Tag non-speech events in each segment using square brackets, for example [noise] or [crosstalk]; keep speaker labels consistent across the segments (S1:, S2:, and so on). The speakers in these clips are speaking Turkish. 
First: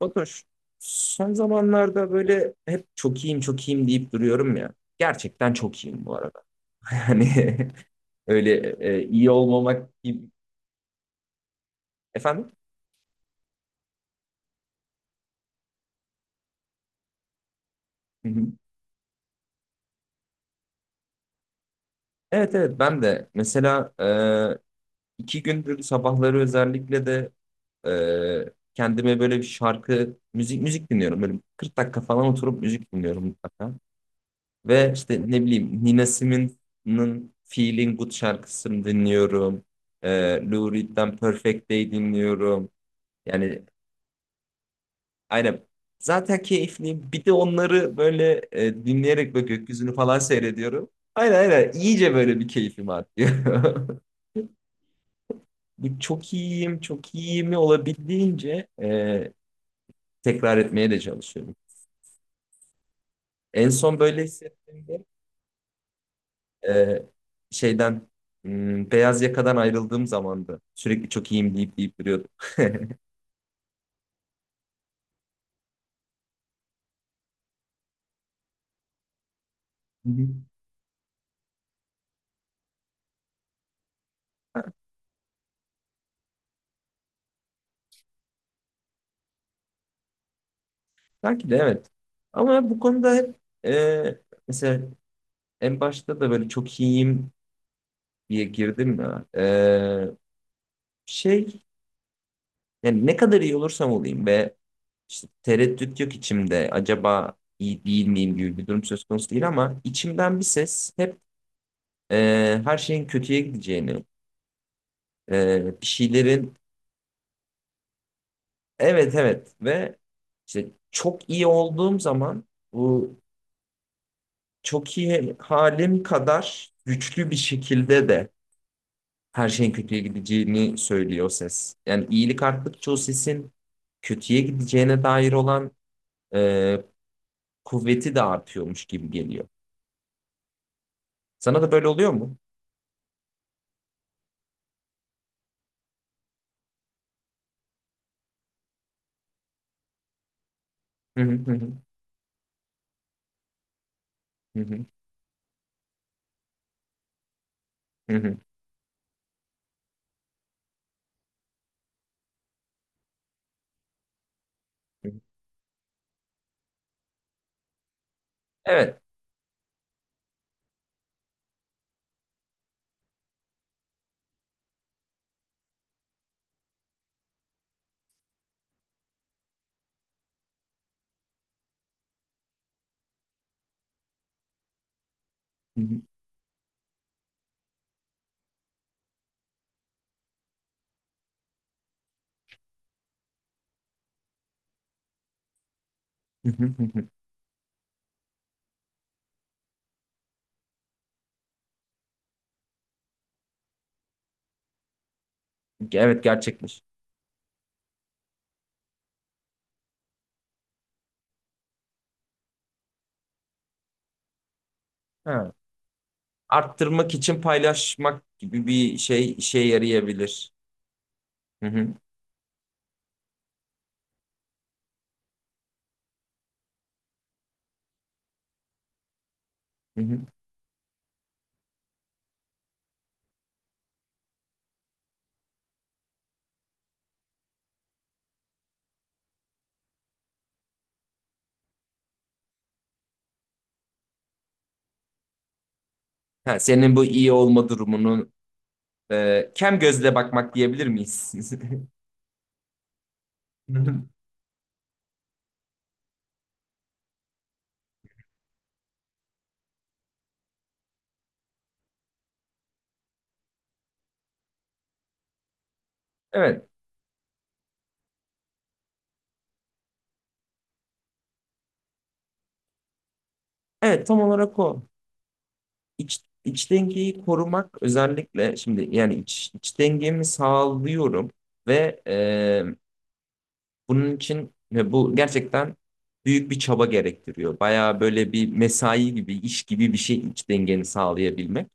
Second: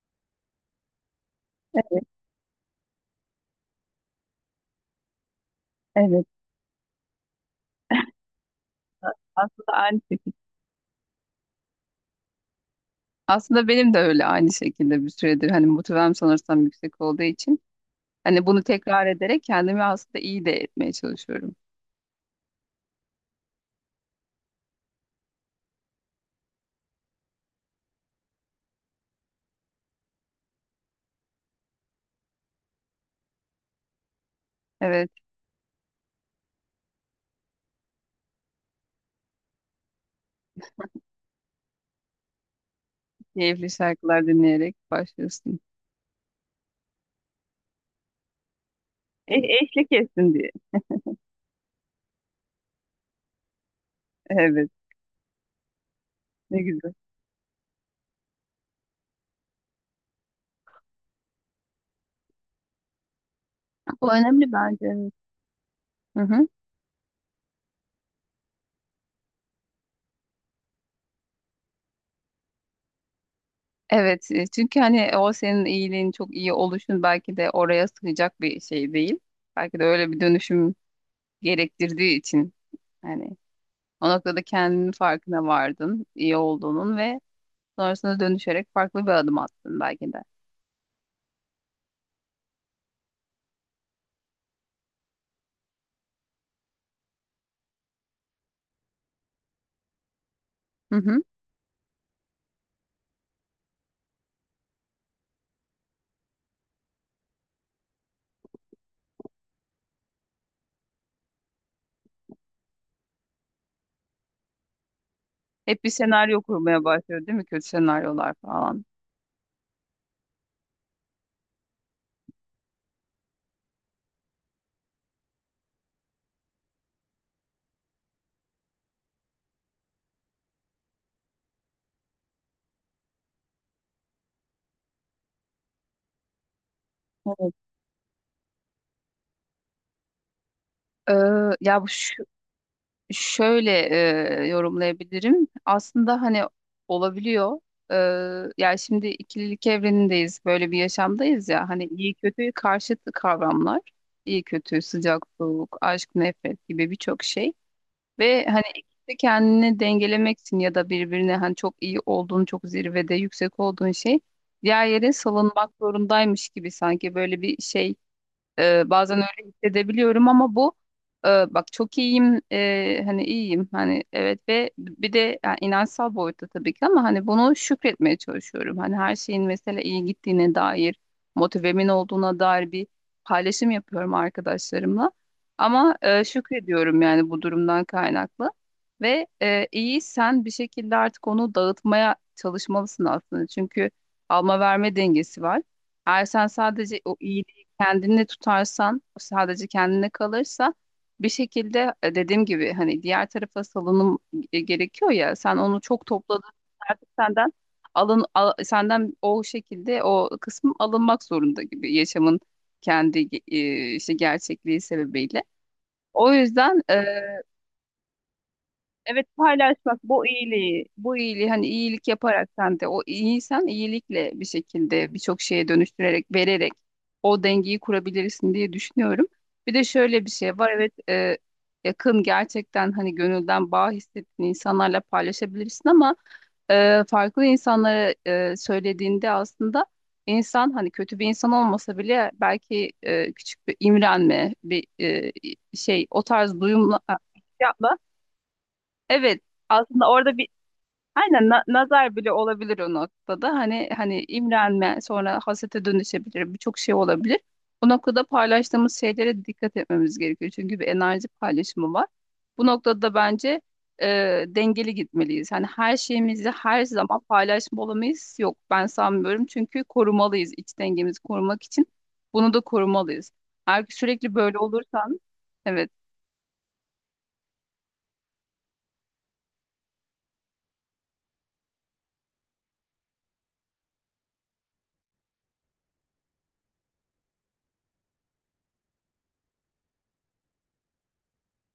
S1: Fatoş, son
S2: Evet,
S1: zamanlarda böyle hep çok iyiyim çok iyiyim deyip duruyorum ya. Gerçekten çok iyiyim bu
S2: evet.
S1: arada. [laughs] Hani öyle iyi
S2: Aslında aynı
S1: olmamak gibi.
S2: şekilde.
S1: Efendim?
S2: Aslında benim de öyle aynı şekilde bir süredir hani motivem sanırsam yüksek olduğu için
S1: Hı hı.
S2: hani bunu tekrar ederek kendimi aslında iyi de etmeye çalışıyorum.
S1: Evet, evet, ben de mesela iki gündür sabahları özellikle de kendime böyle bir şarkı, müzik müzik dinliyorum. Böyle 40 dakika falan oturup müzik dinliyorum mutlaka. Ve
S2: Evet,
S1: işte ne bileyim Nina Simone'ın Feeling Good şarkısını dinliyorum. Ee, Lou Reed'den Perfect Day dinliyorum. Yani
S2: keyifli şarkılar dinleyerek başlıyorsun.
S1: aynen zaten keyifliyim. Bir de onları böyle dinleyerek ve
S2: Eşlik
S1: gökyüzünü falan
S2: etsin diye.
S1: seyrediyorum. Aynen, aynen. İyice böyle bir keyfim artıyor. [laughs]
S2: Evet,
S1: Bu çok
S2: ne
S1: iyiyim,
S2: güzel.
S1: çok iyiyimi olabildiğince tekrar etmeye de çalışıyorum. En son
S2: Bu
S1: böyle
S2: önemli bence.
S1: hissettiğimde
S2: Evet. Hı hı.
S1: e, şeyden beyaz yakadan ayrıldığım zamandı. Sürekli çok iyiyim deyip deyip duruyordum. Hı
S2: Evet, çünkü hani o senin iyiliğin çok iyi oluşun belki de oraya sığacak bir şey değil. Belki de
S1: hı.
S2: öyle bir
S1: [laughs]
S2: dönüşüm gerektirdiği için. Yani o noktada kendinin farkına vardın, iyi olduğunun ve sonrasında dönüşerek farklı bir adım attın belki de.
S1: Belki de evet. Ama bu konuda hep e, mesela en başta da böyle çok iyiyim diye girdim ya. E,
S2: Hı hı.
S1: şey yani ne kadar iyi olursam olayım ve işte tereddüt yok içimde. Acaba iyi değil miyim gibi bir durum söz konusu değil ama içimden bir ses hep her şeyin kötüye gideceğini,
S2: Hep
S1: bir
S2: bir senaryo
S1: şeylerin.
S2: kurmaya başlıyor değil mi? Kötü senaryolar falan.
S1: Evet, evet. Ve işte çok iyi olduğum zaman bu çok iyi halim kadar güçlü bir şekilde de her şeyin kötüye gideceğini söylüyor o ses. Yani iyilik arttıkça o sesin kötüye gideceğine dair olan e,
S2: Evet.
S1: kuvveti de artıyormuş gibi geliyor.
S2: Ee,
S1: Sana da
S2: ya
S1: böyle
S2: bu
S1: oluyor
S2: şu-
S1: mu?
S2: şöyle yorumlayabilirim. Aslında hani olabiliyor. Yani şimdi ikililik evrenindeyiz. Böyle bir
S1: Hı
S2: yaşamdayız
S1: hı, hı
S2: ya. Hani iyi kötü karşıt kavramlar. İyi
S1: hı,
S2: kötü,
S1: hı
S2: sıcak soğuk, aşk nefret gibi birçok şey.
S1: hı, hı
S2: Ve hani ikisi de kendini dengelemeksin ya da birbirine hani çok iyi olduğun, çok zirvede yüksek olduğun şey diğer yere
S1: hı.
S2: salınmak zorundaymış gibi sanki böyle bir şey
S1: Evet.
S2: bazen öyle hissedebiliyorum ama bu bak çok iyiyim, hani iyiyim hani evet ve bir de yani inançsal boyutta tabii ki ama hani bunu şükretmeye çalışıyorum. Hani her şeyin mesela iyi gittiğine dair motivemin olduğuna dair bir paylaşım yapıyorum arkadaşlarımla.
S1: Hı
S2: Ama
S1: hı,
S2: şükrediyorum yani bu durumdan kaynaklı. Ve iyi sen bir şekilde artık onu dağıtmaya çalışmalısın aslında. Çünkü alma verme dengesi var. Eğer sen
S1: hı hı, hı
S2: sadece
S1: hı.
S2: o iyi kendini tutarsan, sadece kendine kalırsa bir şekilde dediğim gibi hani diğer tarafa salınım gerekiyor ya. Sen onu çok
S1: Evet,
S2: topladın,
S1: gerçekmiş.
S2: artık senden senden o şekilde o kısım alınmak zorunda gibi yaşamın kendi işte gerçekliği sebebiyle.
S1: Ha.
S2: O yüzden
S1: Arttırmak için paylaşmak gibi bir
S2: evet,
S1: şey işe
S2: paylaşmak bu
S1: yarayabilir.
S2: iyiliği, bu iyiliği
S1: Hı
S2: hani
S1: hı.
S2: iyilik yaparak sen de o iyiysen iyilikle bir şekilde birçok şeye dönüştürerek, vererek o dengeyi kurabilirsin diye düşünüyorum. Bir de
S1: Hı hı.
S2: şöyle bir şey var, evet, yakın gerçekten hani gönülden bağ hissettiğin insanlarla paylaşabilirsin ama farklı insanlara söylediğinde aslında insan hani kötü bir insan olmasa bile belki küçük bir imrenme bir şey o
S1: Ha,
S2: tarz
S1: senin
S2: duyumla
S1: bu iyi olma durumunu
S2: evet,
S1: kem
S2: aslında
S1: gözle
S2: orada bir
S1: bakmak diyebilir miyiz?
S2: aynen
S1: [laughs]
S2: nazar bile olabilir o noktada.
S1: Hı
S2: Hani
S1: hı.
S2: hani imrenme sonra hasete dönüşebilir, birçok şey olabilir. Bu noktada paylaştığımız şeylere dikkat etmemiz gerekiyor. Çünkü bir enerji paylaşımı var. Bu noktada bence e, dengeli gitmeliyiz. Hani her şeyimizi
S1: Evet.
S2: her zaman paylaşmalamayız. Yok ben sanmıyorum. Çünkü korumalıyız, iç dengemizi korumak için. Bunu da korumalıyız. Eğer ki
S1: Evet, tam
S2: sürekli
S1: olarak
S2: böyle
S1: o.
S2: olursan evet,
S1: İç dengeyi korumak özellikle şimdi yani iç dengemi sağlıyorum ve bunun için ve bu gerçekten büyük bir çaba gerektiriyor. Bayağı böyle bir mesai gibi, iş gibi bir şey iç dengeni sağlayabilmek.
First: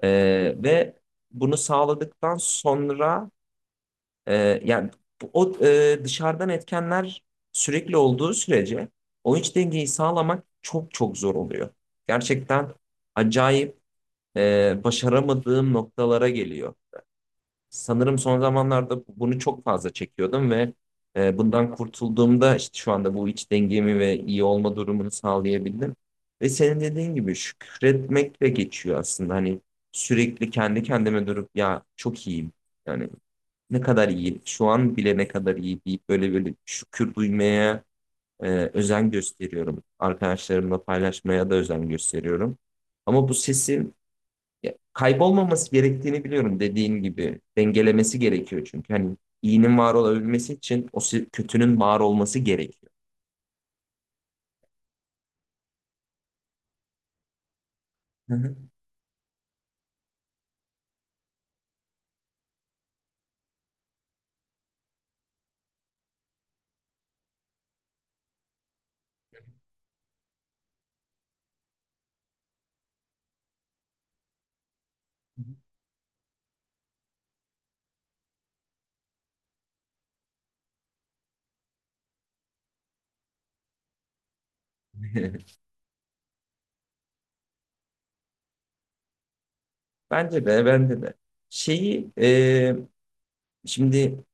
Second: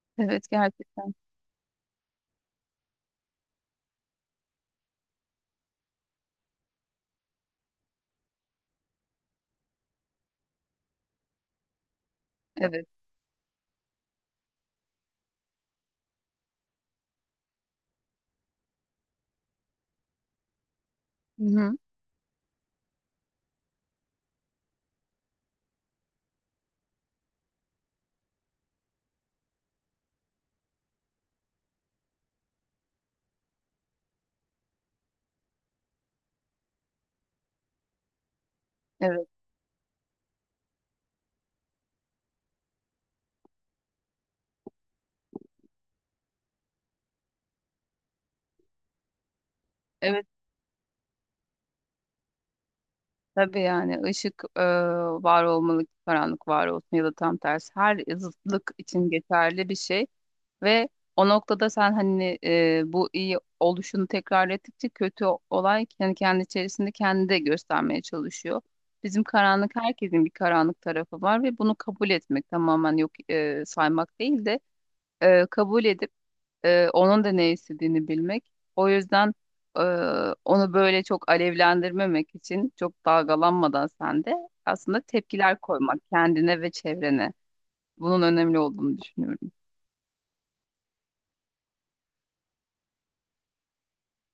S1: E,
S2: evet
S1: ve
S2: gerçekten.
S1: bunu sağladıktan sonra, yani o dışarıdan etkenler sürekli olduğu sürece o iç dengeyi sağlamak çok çok zor oluyor. Gerçekten
S2: Evet.
S1: acayip başaramadığım noktalara geliyor. Sanırım son zamanlarda bunu çok fazla çekiyordum ve
S2: Hı
S1: bundan
S2: hı.
S1: kurtulduğumda işte şu anda bu iç dengemi ve iyi olma durumunu sağlayabildim. Ve senin dediğin gibi şükretmekle geçiyor aslında. Hani sürekli kendi kendime durup ya çok iyiyim. Yani ne kadar iyi, şu an bile ne kadar iyi deyip böyle böyle şükür duymaya e, özen
S2: Evet.
S1: gösteriyorum. Arkadaşlarımla paylaşmaya da özen gösteriyorum. Ama bu sesin ya, kaybolmaması gerektiğini biliyorum dediğin gibi. Dengelemesi gerekiyor çünkü. Hani iyinin var
S2: Evet
S1: olabilmesi için kötünün var olması gerekiyor.
S2: tabii yani ışık var olmalı, ki karanlık var olsun ya da tam tersi, her
S1: Hı hı.
S2: zıtlık için geçerli bir şey. Ve o noktada sen hani bu iyi oluşunu tekrar ettikçe kötü olay yani kendi içerisinde kendi de göstermeye çalışıyor. Bizim karanlık, herkesin bir karanlık tarafı var ve bunu kabul etmek, tamamen yok saymak değil de kabul edip onun da ne istediğini bilmek. O yüzden e, onu böyle çok alevlendirmemek için çok dalgalanmadan sen de aslında
S1: [laughs]
S2: tepkiler koymak kendine ve çevrene. Bunun önemli olduğunu düşünüyorum.
S1: Bence de, bence de. Şeyi şimdi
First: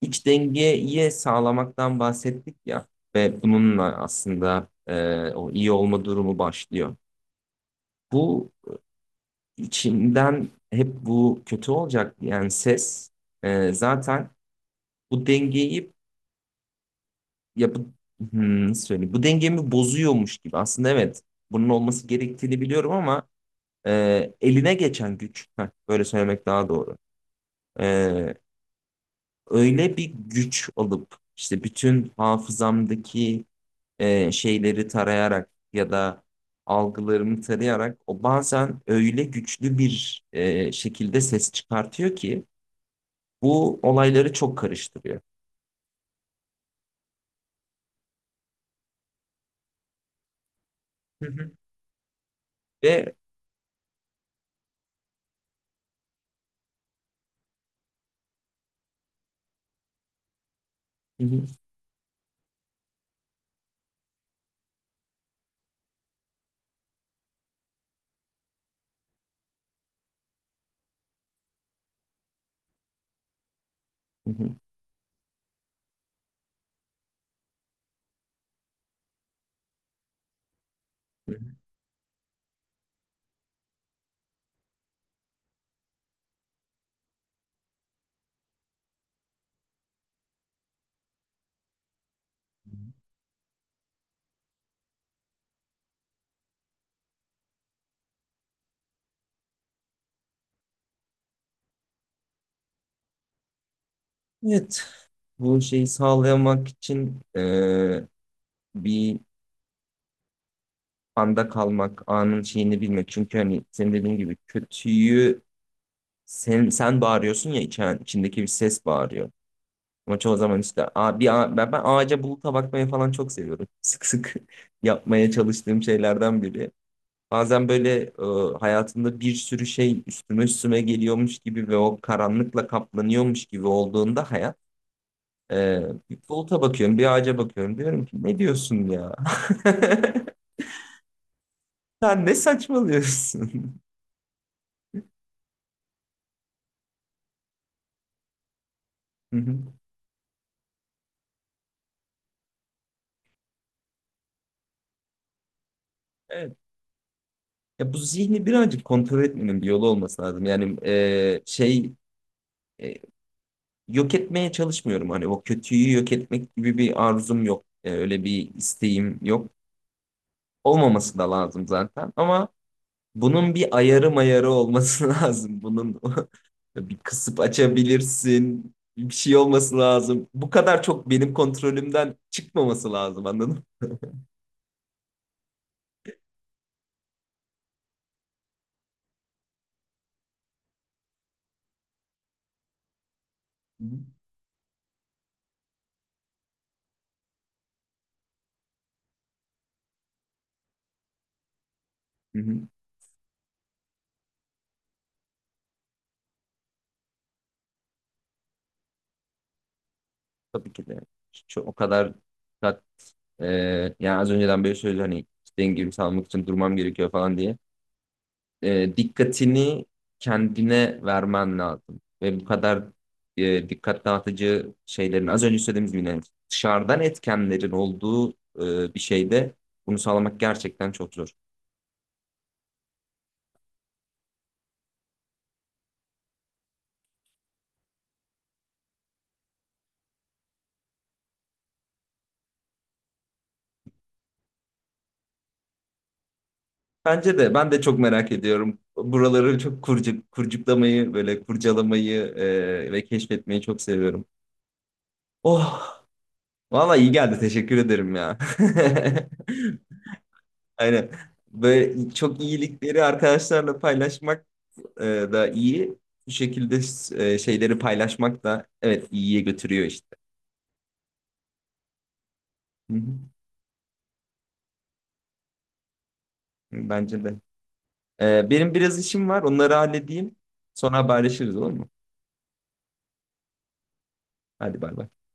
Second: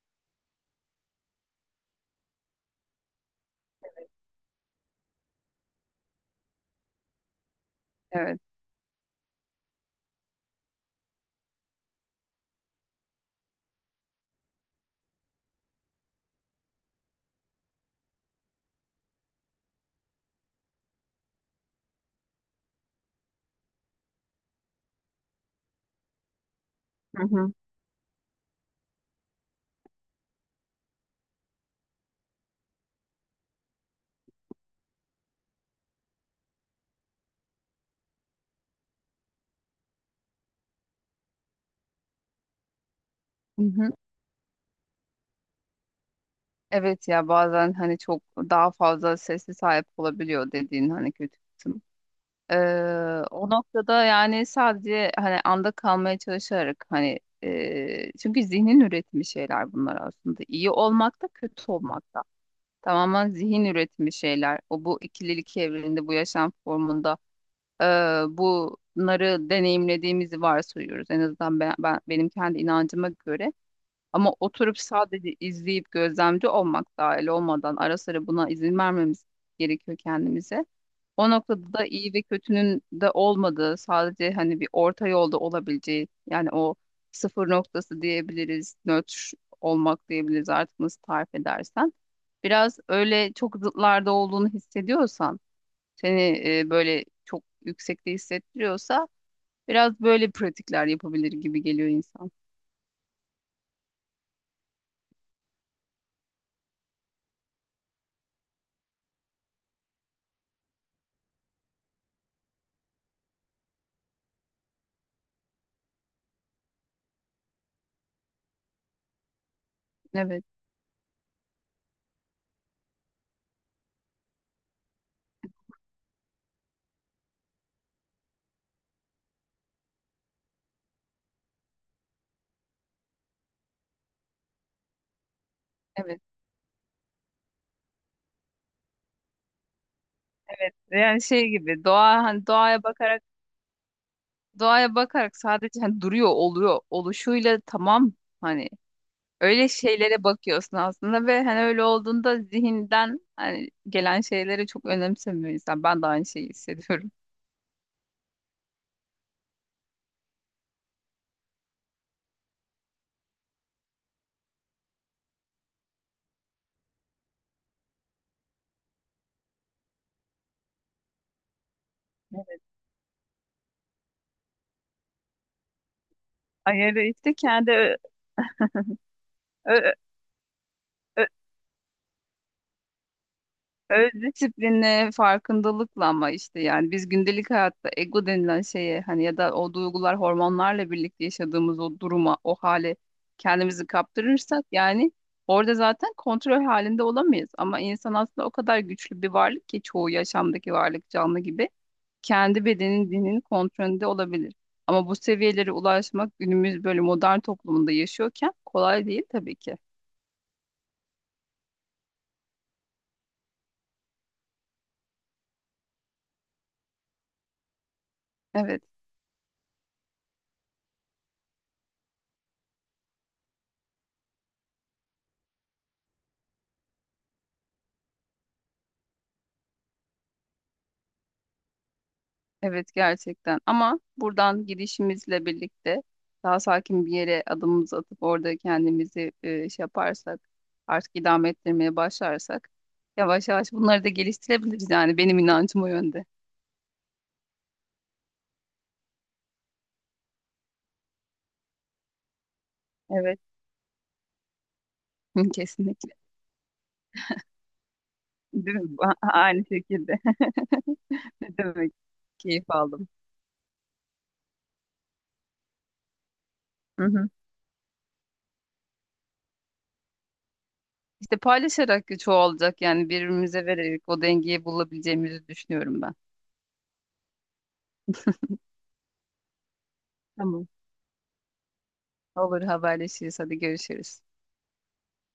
S1: İç dengeyi sağlamaktan bahsettik ya ve bununla aslında o iyi olma durumu başlıyor.
S2: Evet.
S1: Bu içimden hep bu kötü olacak yani ses zaten bu dengeyi ya bu nasıl söyleyeyim bu dengemi bozuyormuş gibi aslında evet bunun olması gerektiğini biliyorum ama eline geçen güç böyle söylemek daha doğru.
S2: Hı hı.
S1: E, Öyle bir güç alıp işte bütün hafızamdaki şeyleri tarayarak ya da algılarımı tarayarak o bazen öyle güçlü bir şekilde ses çıkartıyor ki
S2: Hı
S1: bu
S2: hı.
S1: olayları çok karıştırıyor.
S2: Evet ya, bazen hani çok daha fazla sesli sahip olabiliyor dediğin hani
S1: Hı
S2: kötü
S1: hı.
S2: kısım. Ee,
S1: Ve
S2: o noktada yani sadece hani anda kalmaya çalışarak hani çünkü zihnin üretimi şeyler bunlar aslında. İyi olmak
S1: Hı
S2: da
S1: hı,
S2: kötü olmak da. Tamamen zihin üretimi şeyler. O bu ikililik evreninde bu yaşam formunda e, bunları deneyimlediğimizi varsayıyoruz. En azından ben, benim kendi inancıma göre.
S1: hı
S2: Ama
S1: hı,
S2: oturup sadece izleyip gözlemci olmak, dahil olmadan ara sıra buna izin vermemiz gerekiyor kendimize. O
S1: hı
S2: noktada da iyi ve kötünün de olmadığı, sadece hani bir orta yolda olabileceği, yani o sıfır noktası diyebiliriz, nötr olmak diyebiliriz, artık nasıl tarif edersen. Biraz
S1: hı.
S2: öyle çok zıtlarda olduğunu hissediyorsan, seni böyle çok yüksekte hissettiriyorsa biraz böyle pratikler yapabilir gibi geliyor insan.
S1: Evet, bu şeyi sağlayamak için bir anda kalmak, anın şeyini bilmek. Çünkü hani senin dediğin gibi kötüyü sen bağırıyorsun ya içindeki bir ses bağırıyor. Ama çoğu
S2: Evet,
S1: zaman işte ben ağaca buluta bakmaya falan çok seviyorum. Sık sık [laughs] yapmaya çalıştığım şeylerden biri. Bazen böyle hayatımda bir sürü şey üstüme üstüme geliyormuş gibi ve o karanlıkla kaplanıyormuş gibi olduğunda hayat e, bir
S2: evet.
S1: buluta bakıyorum, bir ağaca bakıyorum. Diyorum ki ne diyorsun ya? [laughs]
S2: Ve yani şey gibi doğa
S1: Sen ne
S2: hani
S1: saçmalıyorsun?
S2: doğaya bakarak sadece hani duruyor oluyor oluşuyla tamam hani
S1: [laughs] Hı
S2: öyle
S1: hı.
S2: şeylere bakıyorsun aslında ve hani öyle olduğunda zihinden hani gelen şeyleri çok önemsemiyor insan. Ben de aynı şeyi
S1: Evet.
S2: hissediyorum.
S1: Ya bu zihni birazcık kontrol etmenin bir yolu olması lazım. Yani şey e, yok etmeye çalışmıyorum. Hani o kötüyü yok etmek gibi bir arzum yok. Öyle bir isteğim yok. Olmaması da lazım zaten. Ama bunun bir ayarı mayarı olması [laughs] lazım. Bunun [laughs] bir
S2: Ayarı işte
S1: kısıp
S2: kendi
S1: açabilirsin. Bir şey olması
S2: ö-
S1: lazım. Bu kadar çok
S2: ö-
S1: benim kontrolümden çıkmaması lazım, anladın
S2: öz disiplinle, farkındalıkla ama işte yani biz gündelik hayatta ego denilen şeye hani ya da o duygular hormonlarla birlikte yaşadığımız o duruma, o hale kendimizi
S1: mı?
S2: kaptırırsak yani orada zaten kontrol halinde olamayız. Ama insan aslında o kadar güçlü bir varlık ki çoğu yaşamdaki varlık canlı gibi
S1: Hı
S2: kendi
S1: hı.
S2: bedenin, dinin kontrolünde olabilir. Ama bu seviyelere ulaşmak günümüz böyle modern toplumunda yaşıyorken kolay değil tabii ki.
S1: Tabii ki de. Çok, o kadar dikkat-, ee, yani az önceden böyle söyledi hani dengemi sağlamak için durmam gerekiyor falan diye.
S2: Evet.
S1: Dikkatini kendine vermen lazım. Ve bu kadar dikkat dağıtıcı şeylerin az önce söylediğimiz gibi yani dışarıdan etkenlerin olduğu bir şeyde bunu sağlamak gerçekten çok zor.
S2: Evet gerçekten, ama buradan gidişimizle birlikte daha sakin bir yere adımımızı atıp orada kendimizi şey yaparsak, artık idame ettirmeye başlarsak yavaş yavaş bunları da geliştirebiliriz, yani benim inancım o yönde.
S1: Bence de, ben de çok merak ediyorum. Buraları çok kurcuk, kurcuklamayı böyle kurcalamayı ve
S2: Evet,
S1: keşfetmeyi çok seviyorum.
S2: [laughs]
S1: Oh,
S2: kesinlikle,
S1: valla iyi geldi. Teşekkür ederim ya. [laughs]
S2: değil mi? [laughs] Aynı şekilde.
S1: Aynen.
S2: [laughs] Ne demek,
S1: Böyle çok
S2: keyif
S1: iyilikleri
S2: aldım.
S1: arkadaşlarla paylaşmak e, da iyi. Bu şekilde
S2: Hı hı.
S1: şeyleri paylaşmak da evet iyiye götürüyor işte.
S2: İşte paylaşarak çoğalacak,
S1: Hı
S2: yani
S1: hı.
S2: birbirimize vererek o dengeyi bulabileceğimizi düşünüyorum ben.
S1: Bence de. Benim biraz işim var. Onları halledeyim.
S2: Tamam.
S1: Sonra haberleşiriz, olur mu?
S2: Olur, haberleşiriz, hadi görüşürüz.
S1: Hadi bay bay.